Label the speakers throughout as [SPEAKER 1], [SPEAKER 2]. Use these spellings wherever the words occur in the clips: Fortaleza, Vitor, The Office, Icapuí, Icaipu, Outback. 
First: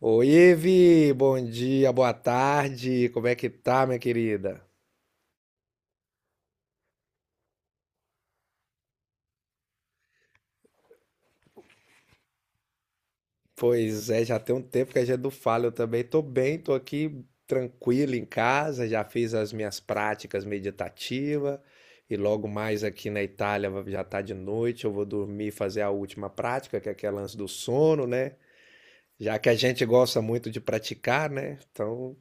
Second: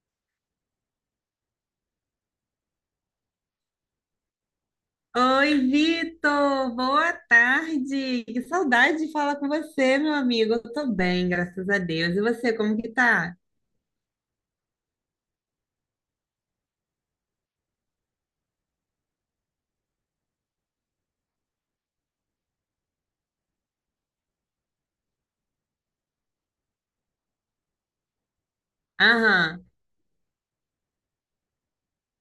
[SPEAKER 1] Oi, Evi, bom dia, boa tarde, como é que tá, minha querida?
[SPEAKER 2] Oi, Vitor! Boa tarde! Que saudade de falar com você, meu amigo. Eu tô bem, graças a Deus. E você, como que tá?
[SPEAKER 1] Pois é, já tem um tempo que a gente não fala, eu também tô bem, tô aqui tranquilo em casa, já fiz as minhas práticas meditativas e logo mais aqui na Itália já tá de noite, eu vou dormir e fazer a última prática, que é aquele lance do sono, né? Já que a
[SPEAKER 2] Aham.
[SPEAKER 1] gente gosta muito de praticar, né? Então,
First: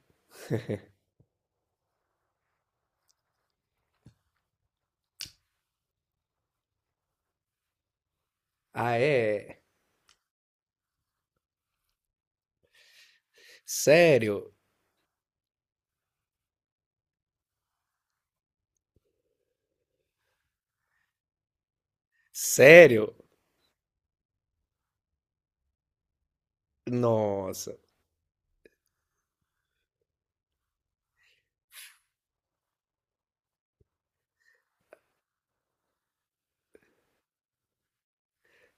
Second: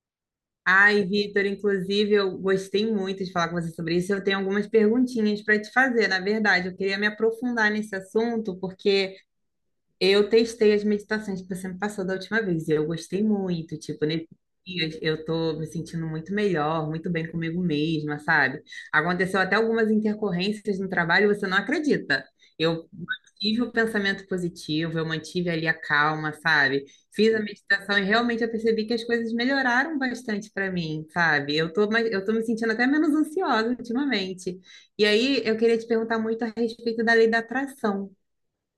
[SPEAKER 2] Ai, Vitor, inclusive, eu gostei muito de falar com você sobre isso. Eu tenho algumas perguntinhas para te fazer, na verdade. Eu queria me aprofundar nesse assunto,
[SPEAKER 1] ah,
[SPEAKER 2] porque
[SPEAKER 1] é?
[SPEAKER 2] eu testei as meditações que você me passou da última vez e eu gostei muito. Tipo, nesses
[SPEAKER 1] Sério?
[SPEAKER 2] dias eu tô me sentindo muito melhor, muito bem comigo mesma, sabe? Aconteceu até algumas intercorrências no trabalho, você não acredita. Eu
[SPEAKER 1] Sério?
[SPEAKER 2] mantive o pensamento positivo, eu mantive ali a calma, sabe? Fiz a
[SPEAKER 1] Nossa.
[SPEAKER 2] meditação e realmente eu percebi que as coisas melhoraram bastante para mim, sabe? Eu tô me sentindo até menos ansiosa ultimamente. E aí eu queria te perguntar muito a respeito da lei da atração.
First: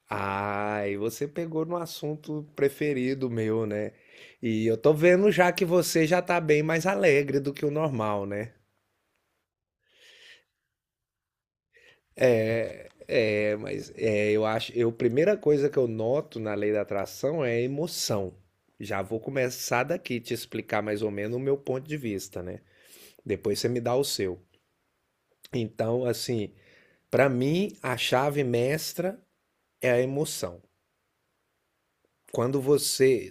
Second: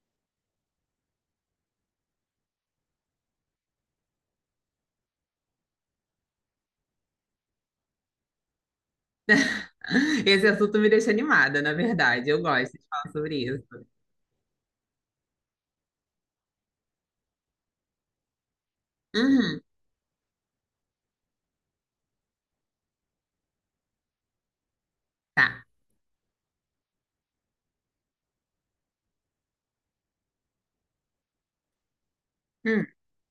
[SPEAKER 1] Ah, e você pegou no assunto preferido meu, né? E eu tô vendo já que você já tá bem mais alegre do que o normal, né?
[SPEAKER 2] Esse assunto me deixa animada, na verdade. Eu gosto de falar sobre
[SPEAKER 1] É,
[SPEAKER 2] isso.
[SPEAKER 1] mas é, eu acho, eu, primeira coisa que eu noto na lei da atração é a emoção. Já vou
[SPEAKER 2] Uhum,
[SPEAKER 1] começar daqui te explicar mais ou menos o meu ponto de vista, né? Depois você me dá o seu.
[SPEAKER 2] tá.
[SPEAKER 1] Então, assim, pra mim, a chave mestra é a emoção. quando
[SPEAKER 2] Hum.
[SPEAKER 1] você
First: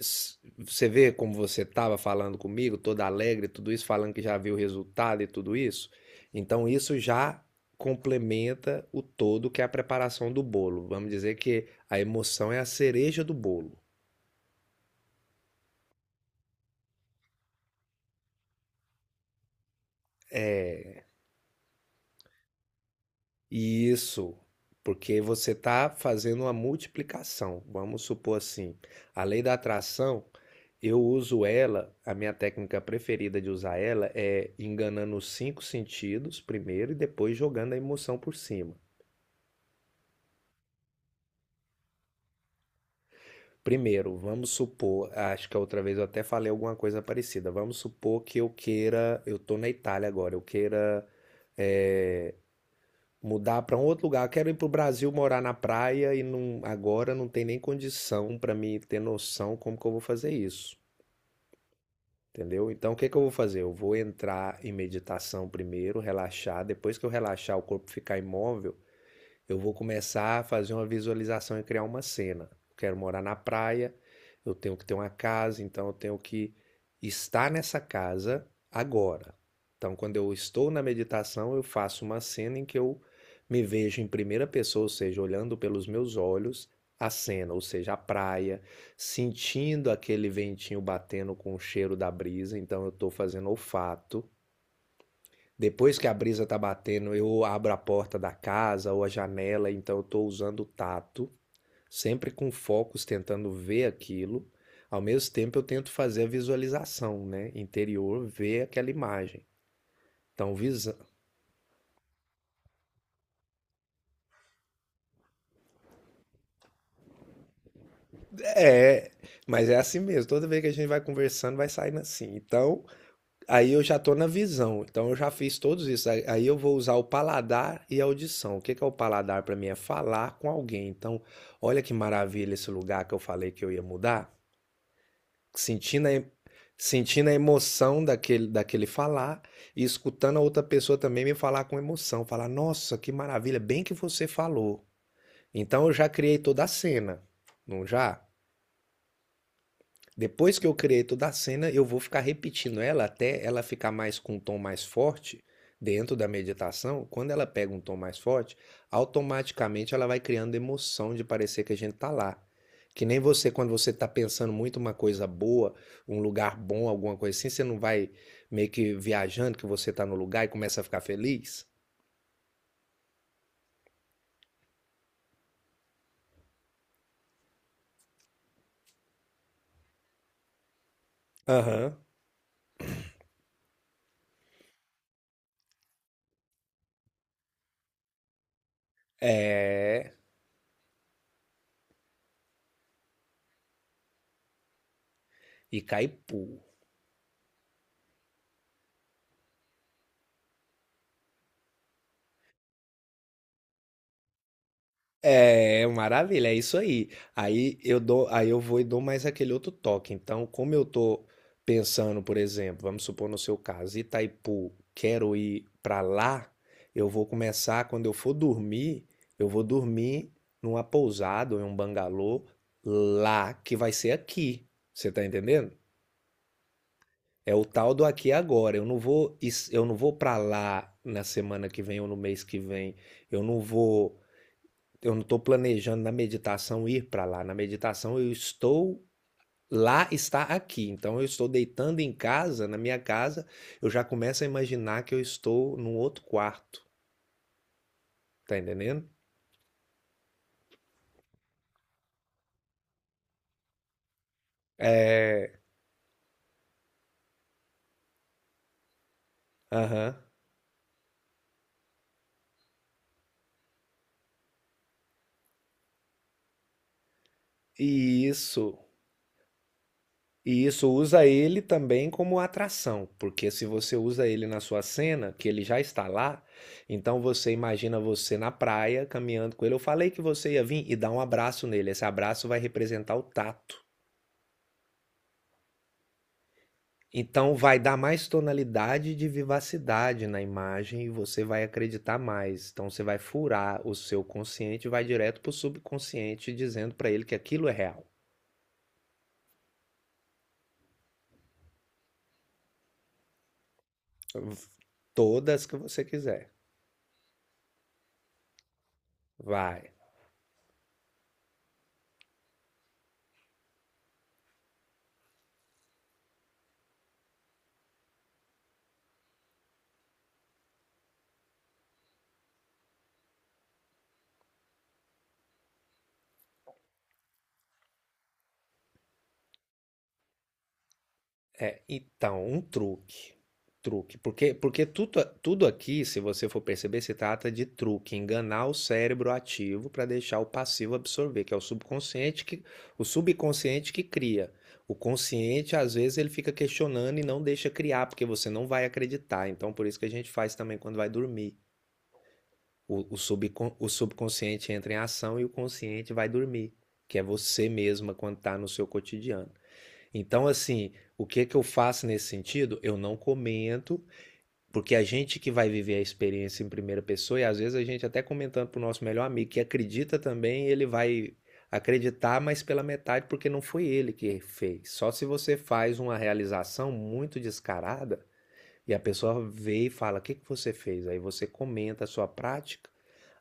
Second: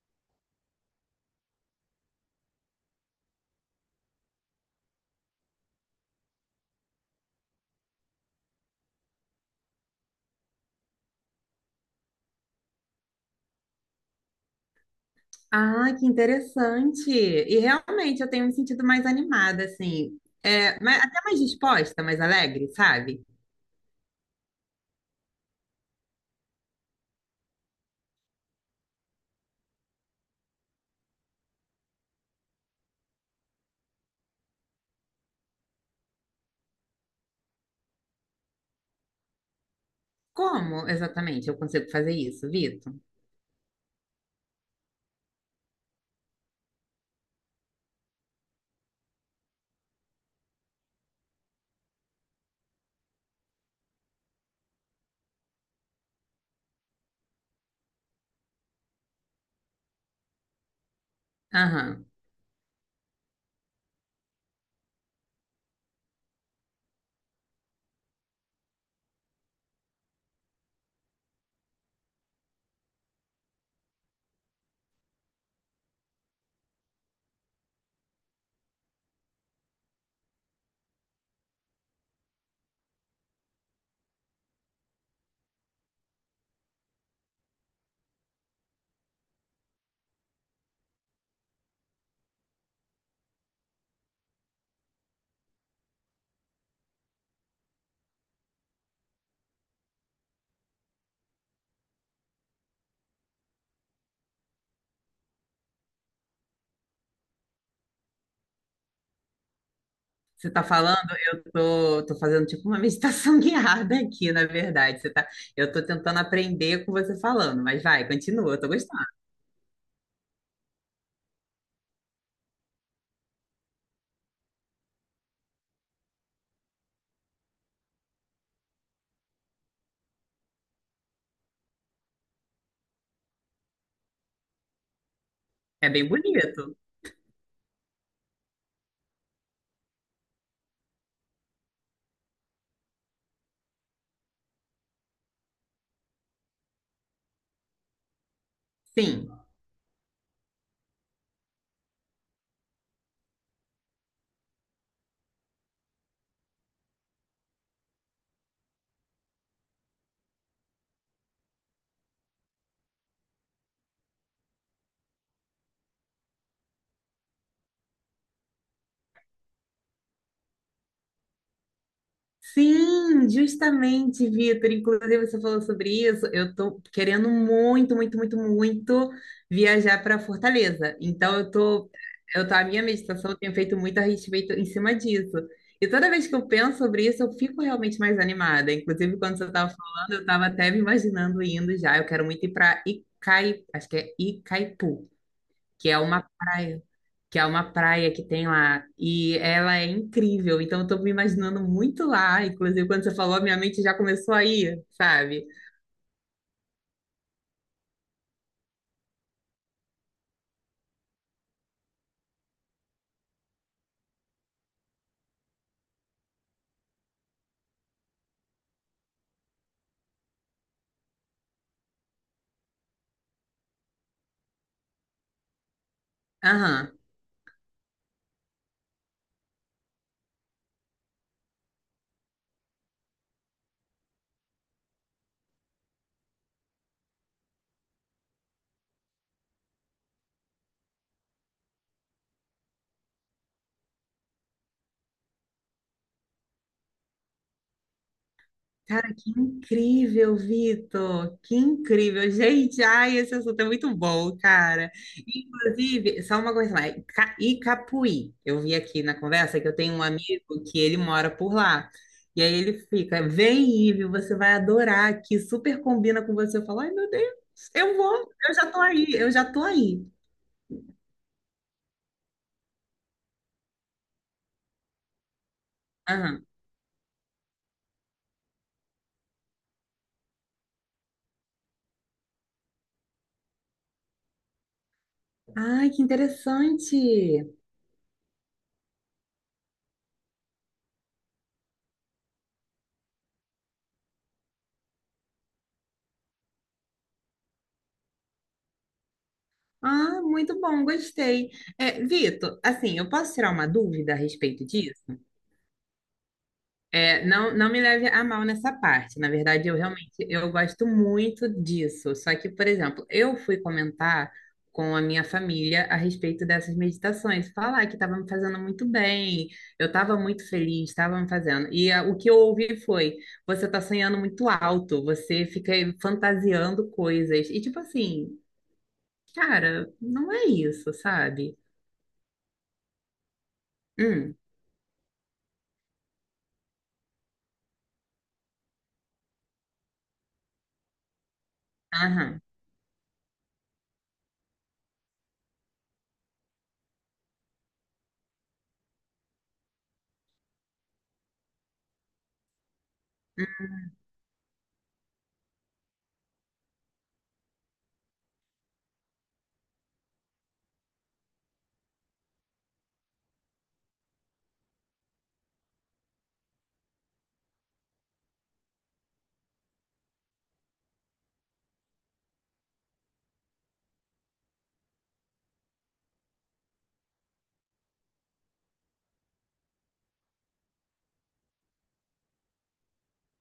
[SPEAKER 1] você vê como você estava falando comigo, toda alegre, tudo isso, falando que já viu o resultado e tudo isso, então isso já complementa o todo que é a preparação do bolo. Vamos dizer que a emoção é a cereja do bolo.
[SPEAKER 2] Ah, que interessante. E realmente eu tenho me sentido mais animada, assim. É, mas,
[SPEAKER 1] É,
[SPEAKER 2] até mais disposta, mais alegre, sabe?
[SPEAKER 1] e isso porque você está fazendo uma multiplicação. Vamos supor assim, a lei da atração. Eu uso ela, a minha técnica preferida de usar ela é enganando os cinco sentidos primeiro e depois jogando a emoção por cima.
[SPEAKER 2] Como exatamente eu consigo fazer isso, Vitor?
[SPEAKER 1] Primeiro, vamos supor, acho que a outra vez eu até falei alguma coisa parecida. Vamos supor que eu queira, eu tô na Itália agora, eu queira, é, mudar para um outro lugar. Eu quero ir pro Brasil morar na praia e agora não tem nem condição para mim ter noção como que eu vou fazer isso.
[SPEAKER 2] Aham.
[SPEAKER 1] Entendeu? Então, o que que eu vou fazer? Eu vou entrar em meditação primeiro, relaxar. Depois que eu relaxar, o corpo ficar imóvel, eu vou começar a fazer uma visualização e criar uma cena. Eu quero morar na praia, eu tenho que ter uma casa, então eu tenho que estar nessa casa agora. Então, quando eu estou na meditação, eu faço uma cena em que eu me vejo em primeira pessoa, ou seja, olhando pelos meus olhos a cena, ou seja, a praia, sentindo aquele ventinho batendo com o cheiro da brisa, então eu estou fazendo olfato, depois que a brisa tá batendo, eu abro a porta da casa ou a janela, então eu tô usando o tato, sempre com focos tentando ver aquilo. Ao mesmo tempo eu tento fazer a visualização, né? Interior, ver aquela imagem.
[SPEAKER 2] Você
[SPEAKER 1] Então,
[SPEAKER 2] tá
[SPEAKER 1] visão.
[SPEAKER 2] falando, eu tô fazendo tipo uma meditação guiada aqui, na verdade. Eu tô tentando aprender com você falando, mas vai, continua, eu tô gostando.
[SPEAKER 1] É, mas é assim mesmo. Toda vez que a gente vai conversando, vai saindo assim. Então, aí eu já tô na visão, então eu já fiz todos isso. Aí eu vou usar o paladar e a audição. O que que é o paladar para mim? É falar com alguém. Então, olha que maravilha esse lugar que eu falei que eu ia mudar,
[SPEAKER 2] É bem
[SPEAKER 1] sentindo a, em-
[SPEAKER 2] bonito.
[SPEAKER 1] sentindo a emoção daquele falar e escutando a outra pessoa também me falar com emoção. Falar, nossa, que maravilha, bem que você falou. Então eu já criei toda a cena, não já?
[SPEAKER 2] Sim.
[SPEAKER 1] Depois que eu criei toda a cena, eu vou ficar repetindo ela até ela ficar mais com um tom mais forte dentro da meditação. Quando ela pega um tom mais forte, automaticamente ela vai criando emoção de parecer que a gente tá lá. Que nem você, quando você tá pensando muito uma coisa boa, um lugar bom, alguma coisa assim, você não vai meio que viajando que você tá no lugar e começa a ficar feliz?
[SPEAKER 2] Sim, justamente, Vitor. Inclusive, você falou sobre isso. Eu tô querendo muito, muito, muito, muito viajar para Fortaleza. Então, eu tô,
[SPEAKER 1] Aham.
[SPEAKER 2] eu tô, a minha meditação eu tenho feito muito a respeito em cima disso. E toda vez que eu penso sobre isso, eu fico realmente mais animada. Inclusive, quando você estava
[SPEAKER 1] É.
[SPEAKER 2] falando, eu estava até me imaginando indo já. Eu quero muito ir para acho que é Icaipu,
[SPEAKER 1] E
[SPEAKER 2] que é
[SPEAKER 1] cai
[SPEAKER 2] uma
[SPEAKER 1] puro.
[SPEAKER 2] praia que é uma praia que tem lá, e ela é incrível, então eu tô me imaginando muito lá, inclusive quando você falou, a minha mente já começou a ir, sabe?
[SPEAKER 1] É, maravilha, é isso aí. Aí eu dou, aí eu vou e dou mais aquele outro toque. Então, como eu tô pensando, por exemplo, vamos supor no seu caso, Itaipu, quero ir pra lá, eu vou começar quando eu for dormir, eu vou dormir numa pousada ou em um bangalô lá que vai ser aqui. Você tá entendendo?
[SPEAKER 2] Aham.
[SPEAKER 1] É o tal do aqui e agora. Eu não vou para lá na semana que vem ou no mês que vem. Eu não vou eu não estou planejando na meditação ir para lá. Na meditação eu estou lá está aqui. Então eu estou deitando em casa, na minha casa, eu já começo a imaginar que eu estou num outro quarto, tá entendendo?
[SPEAKER 2] Cara, que incrível, Vitor! Que incrível! Gente, ai, esse assunto é muito bom, cara.
[SPEAKER 1] É,
[SPEAKER 2] Inclusive, só uma coisa mais, Icapuí. Eu vi aqui na conversa que eu tenho um
[SPEAKER 1] aham.
[SPEAKER 2] amigo que ele mora por lá. E aí ele fica, vem, Ive, você vai adorar aqui, super combina com você. Eu falo, ai, meu Deus,
[SPEAKER 1] E
[SPEAKER 2] eu já
[SPEAKER 1] isso,
[SPEAKER 2] tô aí, eu já tô aí.
[SPEAKER 1] e isso usa ele também como atração, porque se você usa ele na sua cena, que ele já está lá,
[SPEAKER 2] Aham.
[SPEAKER 1] então você imagina você na praia caminhando com ele. Eu falei que você ia vir e dar um abraço nele. Esse abraço vai representar o tato.
[SPEAKER 2] Ai, que
[SPEAKER 1] Então
[SPEAKER 2] interessante.
[SPEAKER 1] vai dar mais tonalidade de vivacidade na imagem e você vai acreditar mais. Então você vai furar o seu consciente e vai direto para o subconsciente dizendo para ele que aquilo é real.
[SPEAKER 2] Ah, muito bom, gostei. É, Vitor, assim, eu posso tirar uma dúvida a respeito disso?
[SPEAKER 1] Todas que você quiser.
[SPEAKER 2] É, não, não me leve a mal nessa parte. Na verdade, eu
[SPEAKER 1] Vai.
[SPEAKER 2] realmente eu gosto muito disso. Só que, por exemplo, eu fui comentar com a minha família a respeito dessas meditações, falar que estava me fazendo muito bem, eu estava muito feliz, estava me fazendo. E ah, o que eu ouvi foi: você está sonhando muito alto, você fica aí fantasiando coisas. E tipo assim, cara, não é isso, sabe?
[SPEAKER 1] É, então, um truque. Truque.
[SPEAKER 2] Hum,
[SPEAKER 1] Porque, porque tudo aqui, se você for perceber, se trata de truque, enganar o cérebro ativo para deixar o passivo absorver, que é
[SPEAKER 2] aham.
[SPEAKER 1] o subconsciente que cria. O consciente, às vezes, ele fica questionando e não deixa criar, porque você não vai acreditar. Então, por isso que a gente faz também quando vai dormir. O subconsciente entra em ação e o consciente vai dormir, que é você mesma quando está no seu cotidiano. Então, assim, o que que eu faço nesse sentido? Eu não comento, porque a gente que vai viver a experiência em primeira pessoa, e às vezes a gente até comentando pro nosso melhor amigo que acredita também, ele vai acreditar, mas pela metade, porque não foi ele que fez. Só se você faz uma realização muito descarada e a pessoa vê e fala: o que que você fez? Aí você comenta a sua prática.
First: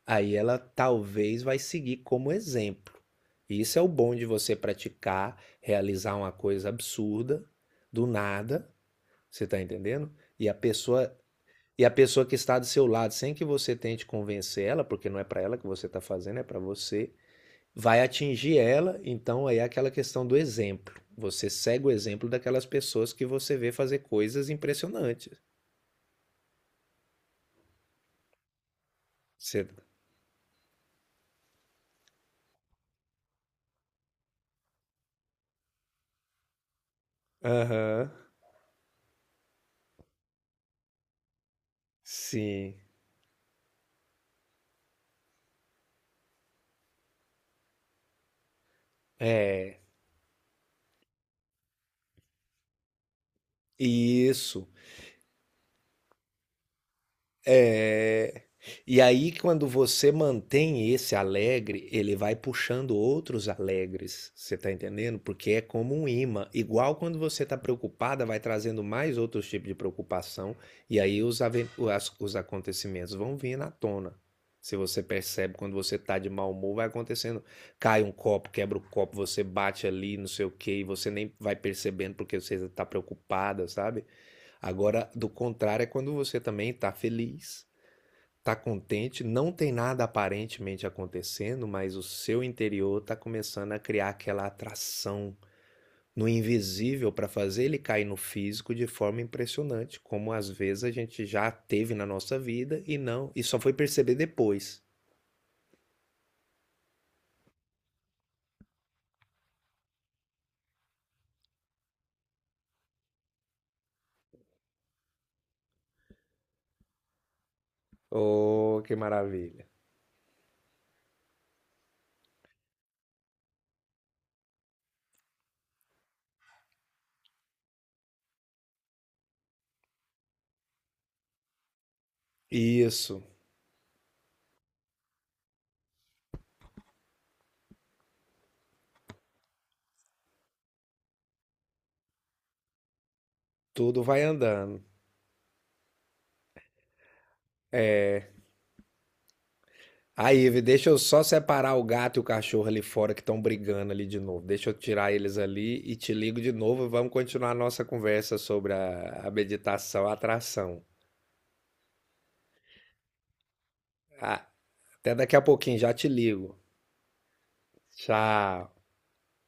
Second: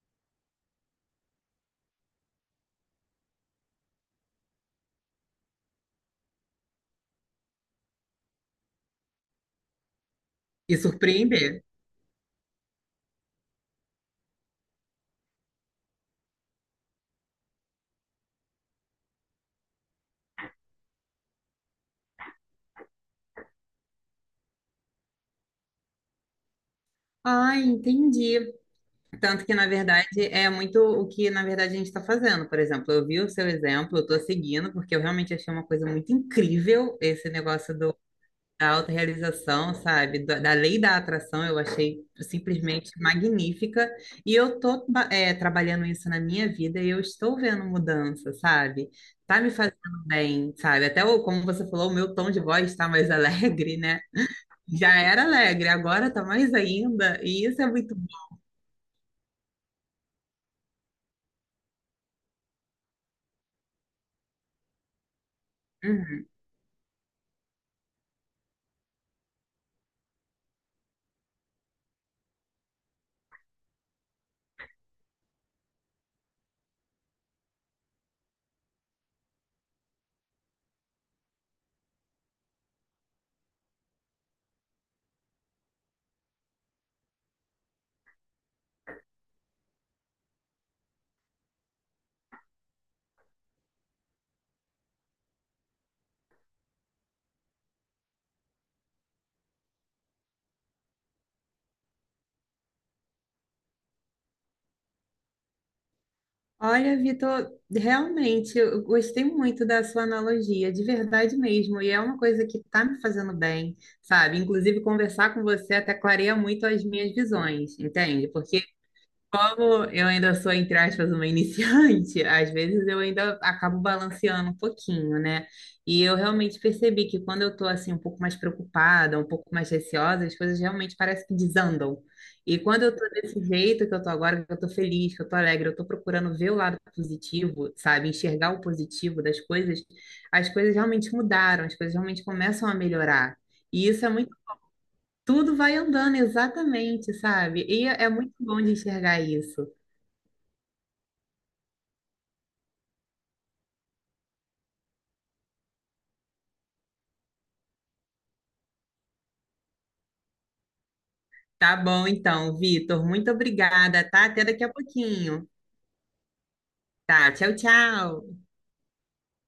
[SPEAKER 1] Aí ela talvez vai seguir como exemplo. E isso é o bom de você praticar, realizar uma coisa absurda, do nada, você está entendendo? E a
[SPEAKER 2] E
[SPEAKER 1] pessoa
[SPEAKER 2] surpreender.
[SPEAKER 1] e a pessoa que está do seu lado, sem que você tente convencer ela, porque não é para ela que você está fazendo, é para você, vai atingir ela. Então aí é aquela questão do exemplo. Você segue o exemplo daquelas pessoas que você vê fazer coisas impressionantes.
[SPEAKER 2] Ah, entendi. Tanto que, na
[SPEAKER 1] Você...
[SPEAKER 2] verdade, é muito o que, na verdade, a gente está fazendo. Por exemplo, eu vi o seu exemplo, eu estou seguindo, porque eu realmente achei uma coisa muito incrível esse
[SPEAKER 1] Aham,
[SPEAKER 2] da autorrealização, sabe? Da lei da atração, eu achei
[SPEAKER 1] sim.
[SPEAKER 2] simplesmente magnífica. E eu estou trabalhando isso na minha vida e eu estou vendo mudança, sabe? Tá me fazendo
[SPEAKER 1] É,
[SPEAKER 2] bem, sabe? Como você falou, o meu tom de voz está mais alegre, né?
[SPEAKER 1] isso.
[SPEAKER 2] Já era alegre, agora tá mais ainda, e isso é muito bom.
[SPEAKER 1] É. E aí, quando você mantém esse alegre, ele vai puxando outros alegres. Você tá entendendo? Porque é como um
[SPEAKER 2] Uhum.
[SPEAKER 1] imã. Igual quando você tá preocupada, vai trazendo mais outros tipos de preocupação. E aí os, aven- as- os acontecimentos vão vir na tona. Se você percebe quando você tá de mau humor, vai acontecendo. Cai um copo, quebra o copo, você bate ali, não sei o quê, e você nem vai percebendo porque você tá preocupada, sabe? Agora, do contrário, é quando você também tá feliz. Tá contente, não tem nada aparentemente acontecendo, mas o seu interior tá começando a criar aquela atração no invisível para fazer ele cair no físico de forma impressionante, como às vezes a gente já teve na nossa vida e não, e só foi perceber depois.
[SPEAKER 2] Olha, Vitor, realmente eu gostei muito da sua analogia, de verdade mesmo, e é uma coisa que está me fazendo bem, sabe? Inclusive, conversar com você até clareia muito as minhas visões, entende? Porque
[SPEAKER 1] Oh, que maravilha.
[SPEAKER 2] como eu ainda sou, entre aspas, uma iniciante, às vezes eu ainda acabo balanceando um pouquinho, né? E eu realmente percebi que quando eu tô assim um pouco mais preocupada, um pouco mais receosa, as coisas realmente parecem que desandam. E quando eu tô
[SPEAKER 1] Isso,
[SPEAKER 2] desse jeito que eu tô agora, que eu tô feliz, que eu tô alegre, eu tô procurando ver o lado positivo, sabe? Enxergar o positivo das coisas, as coisas realmente mudaram, as coisas realmente começam a melhorar. E
[SPEAKER 1] tudo
[SPEAKER 2] isso é
[SPEAKER 1] vai
[SPEAKER 2] muito,
[SPEAKER 1] andando.
[SPEAKER 2] Tudo vai andando exatamente, sabe? E é muito bom de enxergar isso.
[SPEAKER 1] Aí, Ive, deixa eu só separar o gato e o cachorro ali fora que estão brigando ali de novo. Deixa eu tirar eles ali e te ligo de novo. Vamos continuar a nossa conversa sobre a meditação, a atração.
[SPEAKER 2] Tá bom, então, Vitor. Muito obrigada, tá?
[SPEAKER 1] Ah,
[SPEAKER 2] Até daqui a
[SPEAKER 1] até daqui a
[SPEAKER 2] pouquinho.
[SPEAKER 1] pouquinho, já te ligo.
[SPEAKER 2] Tá, tchau, tchau.
[SPEAKER 1] Tchau.